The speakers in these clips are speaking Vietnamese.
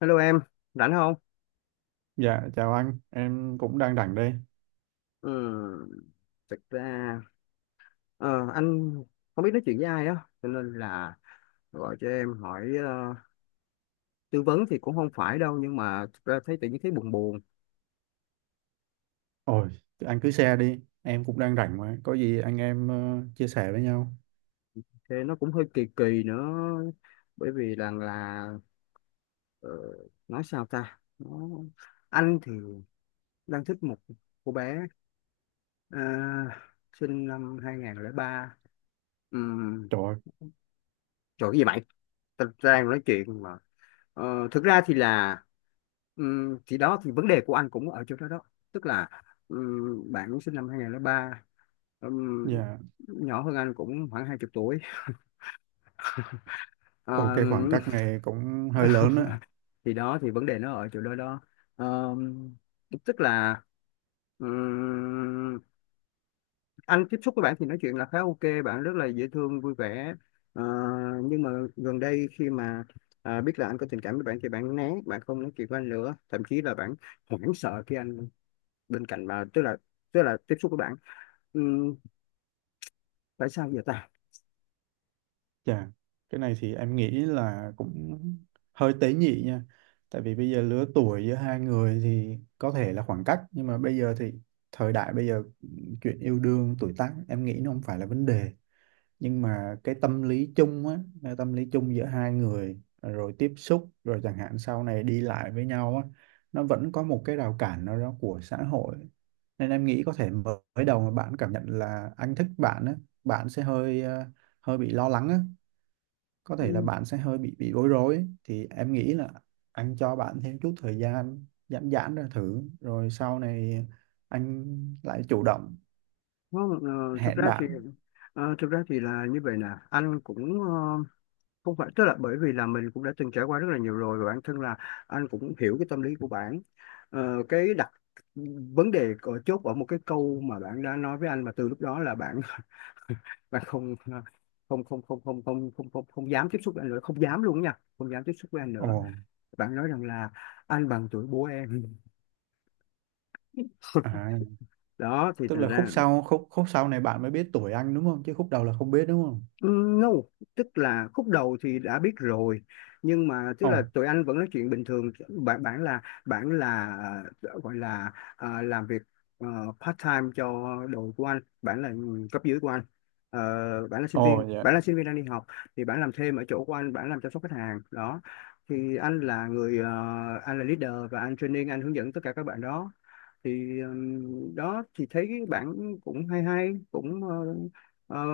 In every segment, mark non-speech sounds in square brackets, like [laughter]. Hello em, rảnh không? Dạ, chào anh, em cũng đang rảnh đây. Ừ, thực ra anh không biết nói chuyện với ai á, cho nên là gọi cho em hỏi, tư vấn thì cũng không phải đâu, nhưng mà thực ra thấy tự nhiên thấy buồn buồn, Ôi, thì anh cứ share đi, em cũng đang rảnh mà, có gì anh em chia sẻ với nhau. thì nó cũng hơi kỳ kỳ nữa, bởi vì là ờ, nói sao ta, nó, anh thì đang thích một cô bé, ờ, sinh năm 2003. um, Trời ơi, Trời cái gì mày, tao đang nói chuyện mà. Ờ, thực ra thì là thì đó thì vấn đề của anh cũng ở chỗ đó đó, tức là bạn cũng sinh năm 2003, ừm, dạ, nhỏ hơn anh cũng khoảng 20 tuổi. ồ Ờ, cái khoảng cách này cũng hơi lớn [laughs] á. thì đó thì vấn đề nó ở chỗ đó đó. Ờ, tức là ừm, anh tiếp xúc với bạn thì nói chuyện là khá ok, bạn rất là dễ thương vui vẻ. Ờ, nhưng mà gần đây khi mà à, biết là anh có tình cảm với bạn thì bạn né, bạn không nói chuyện với anh nữa, thậm chí là bạn hoảng sợ khi anh bên cạnh bà, tức là tiếp xúc với bạn. Ừm, tại sao vậy ta? Dạ, cái này thì em nghĩ là cũng hơi tế nhị nha. Tại vì bây giờ lứa tuổi giữa hai người thì có thể là khoảng cách, nhưng mà bây giờ thì thời đại bây giờ chuyện yêu đương, tuổi tác em nghĩ nó không phải là vấn đề. Nhưng mà cái tâm lý chung á, cái tâm lý chung giữa hai người rồi tiếp xúc rồi chẳng hạn sau này đi lại với nhau á nó vẫn có một cái rào cản nào đó của xã hội, nên em nghĩ có thể mới đầu mà bạn cảm nhận là anh thích bạn á, bạn sẽ hơi hơi bị lo lắng á, có thể là Ừm, bạn sẽ hơi bị bối rối ấy. Thì em nghĩ là anh cho bạn thêm chút thời gian giãn giãn ra thử rồi sau này anh lại chủ động nó, thực hẹn ra thì bạn. Thực ra thì là như vậy nè. Anh cũng không phải, tức là bởi vì là mình cũng đã từng trải qua rất là nhiều rồi, và bản thân là anh cũng hiểu cái tâm lý của bạn. Ờ, cái đặc vấn đề ở chốt ở một cái câu mà bạn đã nói với anh mà từ lúc đó là bạn [laughs] bạn không không không không không không không không dám tiếp xúc với anh nữa, không dám luôn nha, không dám tiếp xúc với anh Ồ, nữa. Bạn nói rằng là anh bằng tuổi bố em, à, đó thì tức thành là khúc ra. sau khúc khúc sau này bạn mới biết tuổi anh đúng không, chứ khúc đầu là không biết đúng không? No, tức là khúc đầu thì đã biết rồi, nhưng mà tức Ồ, là tụi anh vẫn nói chuyện bình thường. Bạn bạn là, bạn là, gọi là, làm việc ờ, part time cho đội của anh, bạn là cấp dưới của anh. Ờ, bạn là sinh ồ, viên, dạ. bạn là sinh viên đang đi học, thì bạn làm thêm ở chỗ của anh, bạn làm chăm sóc khách hàng đó. Thì anh là người, anh là leader và anh training, anh hướng dẫn tất cả các bạn đó. Thì đó thì thấy bạn cũng hay hay, cũng ờ,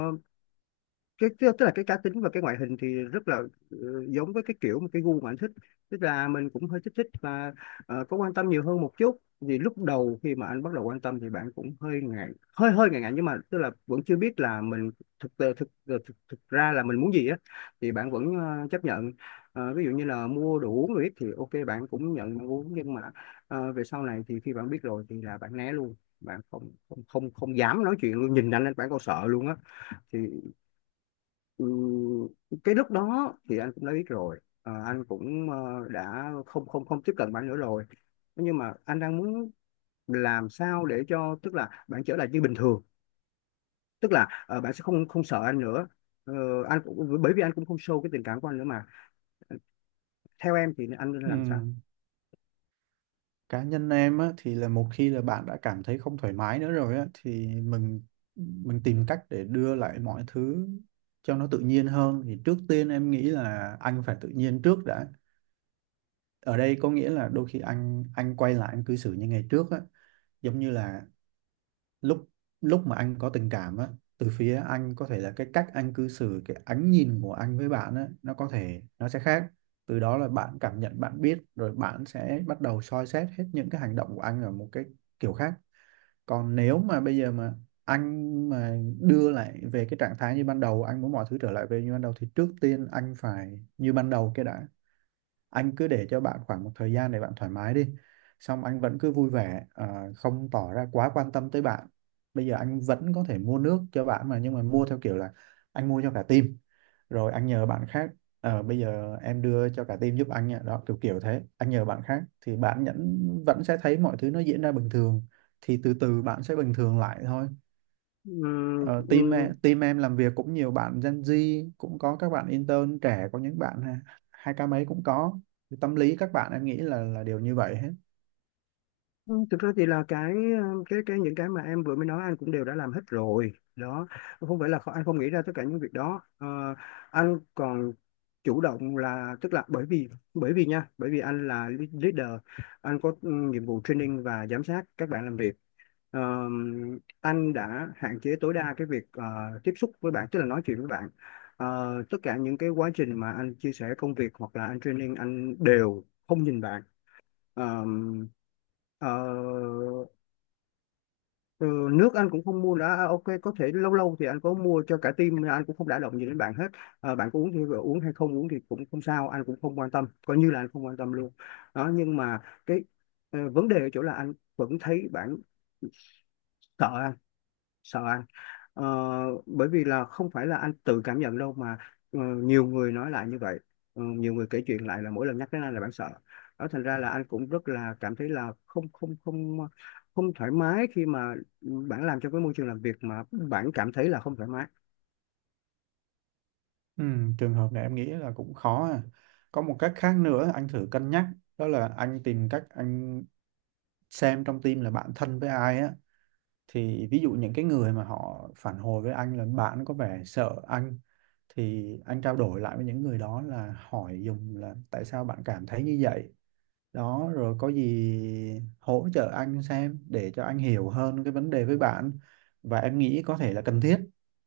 cái tức là cái cá tính và cái ngoại hình thì rất là, ờ, giống với cái kiểu mà cái gu mà anh thích. Tức là mình cũng hơi thích thích và có quan tâm nhiều hơn một chút, vì lúc đầu khi mà anh bắt đầu quan tâm thì bạn cũng hơi ngại, hơi hơi ngại ngại, nhưng mà tức là vẫn chưa biết là mình thực thực thực, ờ, thực, thực ra là mình muốn gì á, thì bạn vẫn chấp nhận. Ờ, ví dụ như là mua đồ uống rồi ít thì ok, bạn cũng nhận, bạn uống, nhưng mà về sau này thì khi bạn biết rồi thì là bạn né luôn, bạn không không không không dám nói chuyện luôn, nhìn anh là bạn còn sợ luôn á. Thì Ừ, cái lúc đó thì anh cũng đã biết rồi. Ờ, anh cũng đã không không không tiếp cận bạn nữa rồi, nhưng mà anh đang muốn làm sao để cho, tức là bạn trở lại như bình thường, tức là bạn sẽ không không sợ anh nữa. Ờ, anh cũng bởi vì anh cũng không show cái tình cảm của anh nữa mà, theo em thì anh nên Ừ, làm sao? cá nhân em á thì là một khi là bạn đã cảm thấy không thoải mái nữa rồi á thì mình tìm cách để đưa lại mọi thứ cho nó tự nhiên hơn, thì trước tiên em nghĩ là anh phải tự nhiên trước đã. Ở đây có nghĩa là đôi khi anh quay lại anh cư xử như ngày trước á, giống như là lúc lúc mà anh có tình cảm á. Từ phía anh có thể là cái cách anh cư xử, cái ánh nhìn của anh với bạn á nó có thể nó sẽ khác, từ đó là bạn cảm nhận bạn biết rồi bạn sẽ bắt đầu soi xét hết những cái hành động của anh ở một cái kiểu khác. Còn nếu mà bây giờ mà anh mà đưa lại về cái trạng thái như ban đầu, anh muốn mọi thứ trở lại về như ban đầu, thì trước tiên anh phải như ban đầu cái đã. Anh cứ để cho bạn khoảng một thời gian để bạn thoải mái đi, xong anh vẫn cứ vui vẻ, à, không tỏ ra quá quan tâm tới bạn. Bây giờ anh vẫn có thể mua nước cho bạn mà, nhưng mà mua theo kiểu là anh mua cho cả team, rồi anh nhờ bạn khác, bây giờ em đưa cho cả team giúp anh nha, đó kiểu kiểu thế. Anh nhờ bạn khác thì bạn nhẫn vẫn sẽ thấy mọi thứ nó diễn ra bình thường, thì từ từ bạn sẽ bình thường lại thôi. Ừ, Ờ, ừ, team em làm việc cũng nhiều bạn Gen Z, cũng có các bạn intern trẻ, có những bạn ha- hai k mấy cũng có. Thì tâm lý các bạn em nghĩ là đều như vậy hết. Ừ, thực ra thì là cái cái những cái mà em vừa mới nói anh cũng đều đã làm hết rồi đó. Không phải là kho- anh không nghĩ ra tất cả những việc đó. Ờ, anh còn chủ động, là tức là bởi vì nha, bởi vì anh là leader, anh có, ừ, nhiệm vụ training và giám sát các bạn làm việc. Ờ, anh đã hạn chế tối đa cái việc, tiếp xúc với bạn, tức là nói chuyện với bạn. Ờ, tất cả những cái quá trình mà anh chia sẻ công việc hoặc là anh training, anh đều không nhìn bạn. Ờ, Ờ, Ừ, nước anh cũng không mua đã, à, ok có thể lâu lâu thì anh có mua cho cả team, nhưng anh cũng không đả động gì đến bạn hết. À, bạn có uống thì uống, hay không uống thì cũng không sao, anh cũng không quan tâm, coi như là anh không quan tâm luôn đó. Nhưng mà cái, vấn đề ở chỗ là anh vẫn thấy bạn sợ, sợ ăn. Ờ, bởi vì là không phải là anh tự cảm nhận đâu mà, nhiều người nói lại như vậy. Ờ, nhiều người kể chuyện lại là mỗi lần nhắc đến anh là bạn sợ, đó thành ra là anh cũng rất là cảm thấy là không không thoải mái khi mà bạn làm trong cái môi trường làm việc mà bạn cảm thấy là không thoải mái. Ừ, trường hợp này em nghĩ là cũng khó à. Có một cách khác nữa anh thử cân nhắc, đó là anh tìm cách anh xem trong team là bạn thân với ai á. Thì ví dụ những cái người mà họ phản hồi với anh là bạn có vẻ sợ anh, thì anh trao đổi lại với những người đó là hỏi dùng là tại sao bạn cảm thấy như vậy, đó rồi có gì hỗ trợ anh xem để cho anh hiểu hơn cái vấn đề với bạn. Và em nghĩ có thể là cần thiết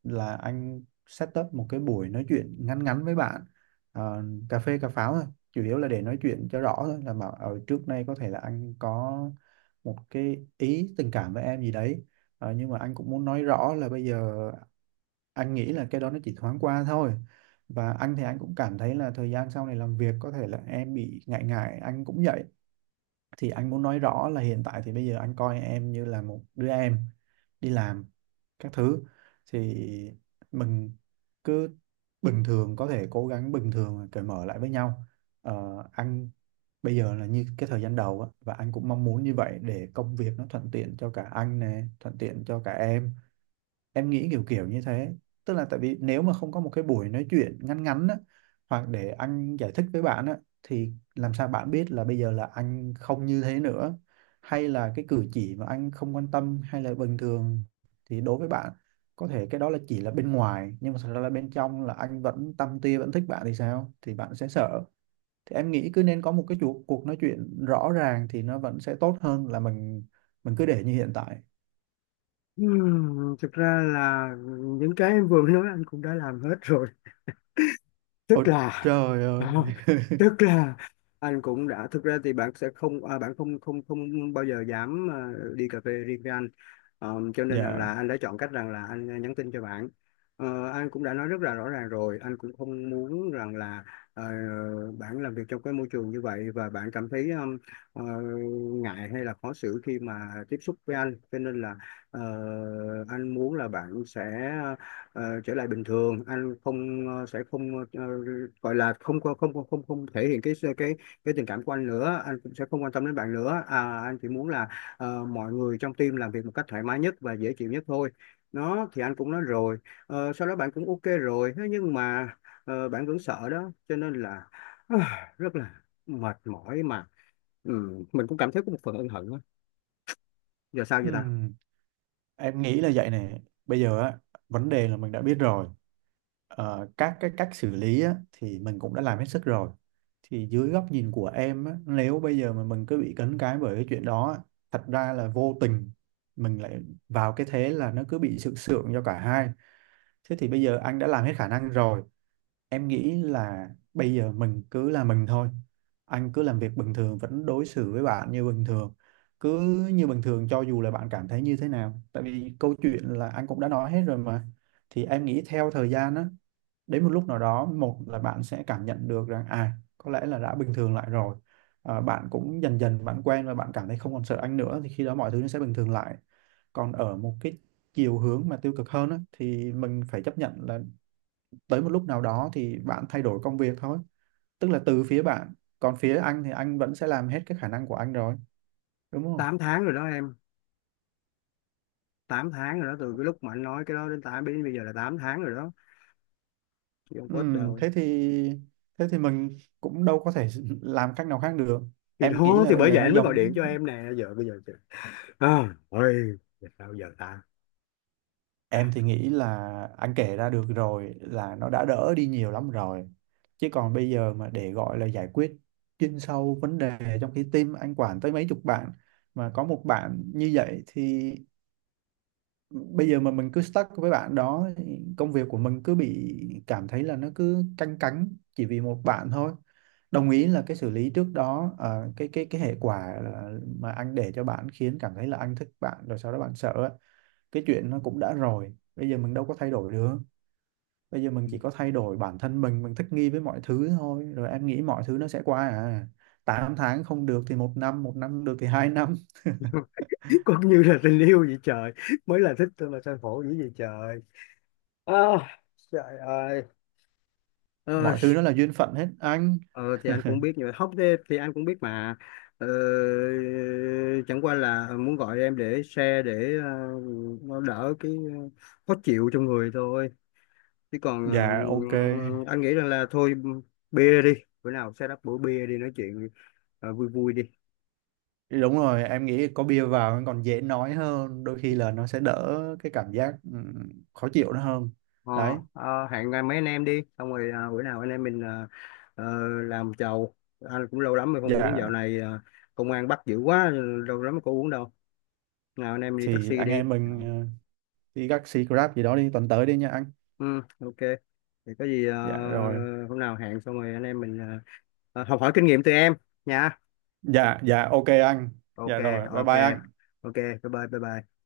là anh set up một cái buổi nói chuyện ngắn ngắn với bạn. Ờ, cà phê cà pháo thôi, chủ yếu là để nói chuyện cho rõ thôi, là mà ở trước nay có thể là anh có một cái ý tình cảm với em gì đấy. Ờ, nhưng mà anh cũng muốn nói rõ là bây giờ anh nghĩ là cái đó nó chỉ thoáng qua thôi, và anh thì anh cũng cảm thấy là thời gian sau này làm việc có thể là em bị ngại ngại, anh cũng vậy. Thì anh muốn nói rõ là hiện tại thì bây giờ anh coi em như là một đứa em đi làm các thứ. Thì mình cứ bình thường, có thể cố gắng bình thường và cởi mở lại với nhau. Ờ, anh bây giờ là như cái thời gian đầu á, và anh cũng mong muốn như vậy để công việc nó thuận tiện cho cả anh nè, thuận tiện cho cả em. Em nghĩ kiểu kiểu như thế, tức là tại vì nếu mà không có một cái buổi nói chuyện ngắn ngắn á, hoặc để anh giải thích với bạn á, thì làm sao bạn biết là bây giờ là anh không như thế nữa, hay là cái cử chỉ mà anh không quan tâm hay là bình thường thì đối với bạn có thể cái đó là chỉ là bên ngoài, nhưng mà thật ra là bên trong là anh vẫn tâm tia vẫn thích bạn thì sao, thì bạn sẽ sợ. Thì em nghĩ cứ nên có một cái cuộc cuộc nói chuyện rõ ràng thì nó vẫn sẽ tốt hơn là mình cứ để như hiện tại. Thực ra là những cái em vừa mới nói anh cũng đã làm hết rồi, tức Ôi là trời ơi, [laughs] tức là anh cũng đã, thực ra thì bạn sẽ không à, bạn không không không bao giờ dám à, đi cà phê riêng với anh. Ờ, cho [laughs] nên rằng dạ. là anh đã chọn cách rằng là anh à, nhắn tin cho bạn. Ờ, anh cũng đã nói rất là rõ ràng rồi, anh cũng không muốn rằng là ờ, bạn làm việc trong cái môi trường như vậy và bạn cảm thấy ờ, ngại hay là khó xử khi mà tiếp xúc với anh, cho nên là ờ, anh muốn là bạn sẽ trở lại bình thường, anh không ờ, sẽ không ờ, ờ, gọi là không có- không không không không thể hiện cái cái tình cảm của anh nữa, anh cũng sẽ không quan tâm đến bạn nữa à, anh chỉ muốn là mọi người trong team làm việc một cách thoải mái nhất và dễ chịu nhất thôi. Nó thì anh cũng nói rồi. Ờ, sau đó bạn cũng ok rồi, thế nhưng mà bạn vẫn sợ đó, cho nên là [sighs] rất là mệt mỏi mà. Ừ, mình cũng cảm thấy có một phần ân hận á. Giờ sao vậy ta? Ừm, Em nghĩ là vậy này. Bây giờ á, vấn đề là mình đã biết rồi. Ờ, các cái cách xử lý á, thì mình cũng đã làm hết sức rồi. Thì dưới góc nhìn của em á, nếu bây giờ mà mình cứ bị cấn cái bởi cái chuyện đó á, thật ra là vô tình mình lại vào cái thế là nó cứ bị sượng sượng cho cả hai. Thế thì bây giờ anh đã làm hết khả năng rồi. Em nghĩ là bây giờ mình cứ là mình thôi. Anh cứ làm việc bình thường, vẫn đối xử với bạn như bình thường. Cứ như bình thường cho dù là bạn cảm thấy như thế nào. Tại vì câu chuyện là anh cũng đã nói hết rồi mà. Thì em nghĩ theo thời gian á, đến một lúc nào đó một là bạn sẽ cảm nhận được rằng à có lẽ là đã bình thường lại rồi. À, bạn cũng dần dần bạn quen và bạn cảm thấy không còn sợ anh nữa, thì khi đó mọi thứ nó sẽ bình thường lại. Còn ở một cái chiều hướng mà tiêu cực hơn á, thì mình phải chấp nhận là tới một lúc nào đó thì bạn thay đổi công việc thôi, tức là từ phía bạn. Còn phía anh thì anh vẫn sẽ làm hết cái khả năng của anh rồi, đúng không? 8 tháng rồi đó em, 8 tháng rồi đó, từ cái lúc mà anh nói cái đó đến 8, đến bây giờ là 8 tháng rồi đó. Chị không post Ừm, đâu. thế thì thế thì mình cũng đâu có thể [laughs] làm cách nào khác được. Thì Em nghĩ đó là thì bây bởi giờ vậy nó anh mới gọi điện giống, cho em nè, giờ bây giờ chị- à ôi, giờ sao giờ ta? em thì nghĩ là anh kể ra được rồi là nó đã đỡ đi nhiều lắm rồi. Chứ còn bây giờ mà để gọi là giải quyết chuyên sâu vấn đề, trong khi team anh quản tới mấy chục bạn mà có một bạn như vậy, thì bây giờ mà mình cứ stuck với bạn đó thì công việc của mình cứ bị cảm thấy là nó cứ canh cánh chỉ vì một bạn thôi. Đồng ý là cái xử lý trước đó, cái hệ quả là mà anh để cho bạn khiến cảm thấy là anh thích bạn rồi sau đó bạn sợ á. Cái chuyện nó cũng đã rồi, bây giờ mình đâu có thay đổi được. Bây giờ mình chỉ có thay đổi bản thân mình thích nghi với mọi thứ thôi, rồi em nghĩ mọi thứ nó sẽ qua à. 8 tháng không được thì một năm, một năm được thì 2 năm. [laughs] Cũng như là tình yêu vậy trời, mới là thích tôi mà sao khổ dữ vậy trời. À, trời ơi. Mọi Ôi, thứ nó là duyên phận hết anh. ờ, thì anh cũng biết, nhưng mà hóc thế thì anh cũng biết mà, ờ, chẳng qua là muốn gọi em để share, để nó đỡ cái, khó chịu trong người thôi, chứ còn Dạ, ok. anh nghĩ rằng là thôi, bia đi, bữa nào set up bữa bia đi nói chuyện. Ờ, vui vui đi. Đúng rồi, em nghĩ có bia vào còn dễ nói hơn, đôi khi là nó sẽ đỡ cái cảm giác khó chịu nó hơn. Ờ, Đấy, hẹn mấy anh em đi xong rồi bữa nào anh em mình ờ, làm chầu. Anh cũng lâu lắm rồi không uống, dạo dạ này công an bắt dữ quá, lâu lắm có uống đâu. Nào anh em đi thì taxi anh đi, em mình đi taxi Grab gì đó đi tuần tới đi nha anh. ừ, ok. Thì có gì, Dạ rồi. hôm nào hẹn xong rồi anh em mình, học hỏi kinh nghiệm từ em nha. Dạ dạ ok anh. Ok, Dạ rồi, bye ok, bye anh. ok, bye bye bye bye.